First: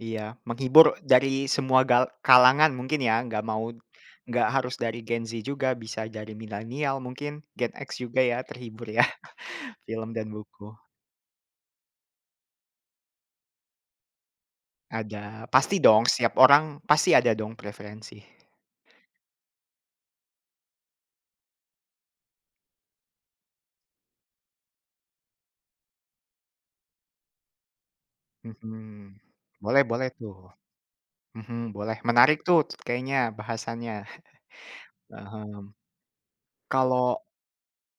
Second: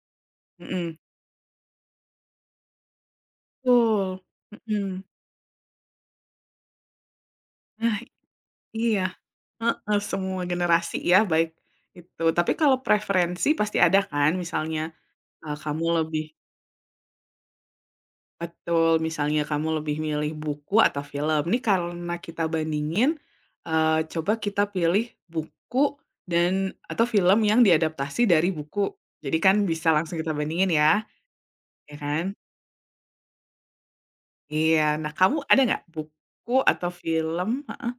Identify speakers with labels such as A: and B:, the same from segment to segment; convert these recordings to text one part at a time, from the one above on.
A: Iya
B: Mhm.
A: menghibur dari semua gal kalangan mungkin ya, enggak mau
B: Betul,
A: enggak harus dari
B: mhm.
A: Gen Z juga bisa dari millennial mungkin Gen X
B: Nah,
A: juga ya terhibur ya,
B: iya, heeh,
A: film dan
B: semua
A: buku.
B: generasi ya baik itu tapi kalau preferensi pasti ada kan misalnya,
A: Ada,
B: eee,
A: pasti
B: kamu
A: dong
B: lebih
A: setiap orang pasti ada dong preferensi.
B: Betul, misalnya kamu lebih milih buku atau film. Ini karena kita bandingin, eee, coba kita pilih buku dan atau film yang diadaptasi dari buku,
A: Mhm,
B: jadi kan
A: boleh
B: bisa
A: boleh
B: langsung kita
A: tuh.
B: bandingin ya?
A: Mhm,
B: Ya
A: boleh
B: kan?
A: menarik tuh kayaknya bahasannya,
B: Iya. Nah kamu
A: paham.
B: ada gak buku atau
A: Kalau
B: film heeh?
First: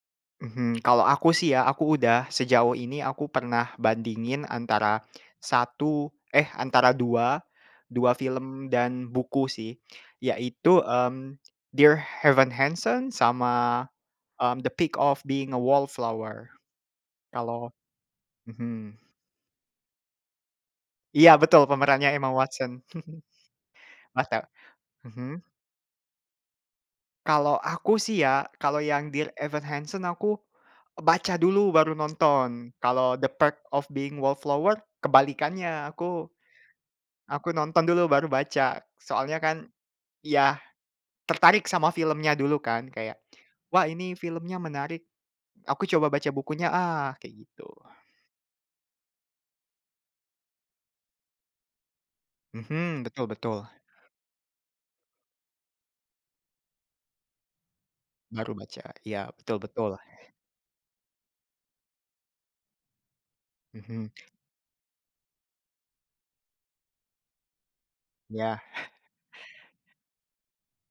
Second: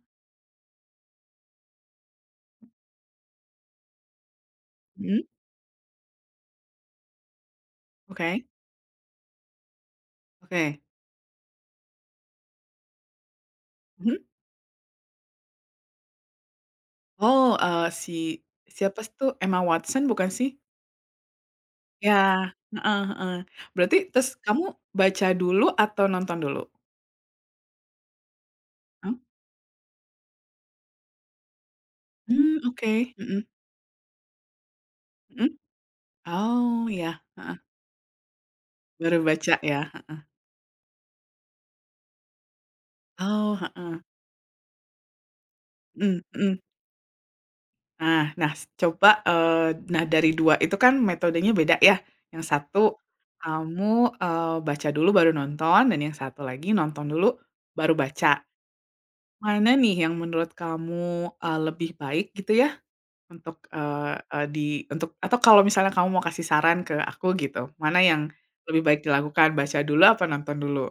A: Mhm, kalau aku sih ya aku udah sejauh ini aku pernah bandingin antara
B: Mhm?
A: satu eh antara dua, 2
B: Oke.
A: film dan buku sih yaitu,
B: Oke.
A: mmm, Dear Evan Hansen sama,
B: Mhm.
A: mmm, The Perks of Being a Wallflower,
B: Oh,
A: kalau
B: eee, si
A: mhm.
B: siapa sih tuh Emma Watson bukan sih?
A: Iya betul pemerannya
B: Ya,
A: Emma Watson,
B: heeh heeh, berarti terus
A: mantap,
B: kamu baca
A: mhm?
B: dulu atau nonton dulu?
A: Kalau aku sih ya, kalau yang
B: Mmm.
A: Dear Evan Hansen aku baca dulu baru
B: Hmm,
A: nonton.
B: oke,
A: Kalau The
B: mhm.
A: Perks of Being a Wallflower
B: Mhm?
A: kebalikannya, aku
B: Oh, iya,
A: aku
B: heeh.
A: nonton dulu baru baca.
B: Baru
A: Soalnya
B: baca
A: kan
B: ya, heeh.
A: iya, tertarik sama filmnya dulu kan kayak,
B: Oh,
A: "Wah
B: heeh.
A: ini filmnya menarik. Aku coba
B: Mhm
A: baca
B: mhm.
A: bukunya ah." Kayak gitu.
B: Nah nah s coba eee, nah dari 2 itu kan metodenya beda ya. Yang satu
A: Mhm, betul-betul.
B: kamu, eee, baca dulu baru nonton dan yang satu lagi nonton dulu baru baca.
A: Baru baca, iya, betul
B: Mana
A: betul.
B: nih yang menurut kamu, eee, lebih baik gitu ya untuk,
A: Mhm.
B: eee eee, di untuk atau kalau misalnya kamu mau kasih saran ke aku gitu, mana yang
A: Iya.
B: lebih baik dilakukan baca dulu apa nonton dulu?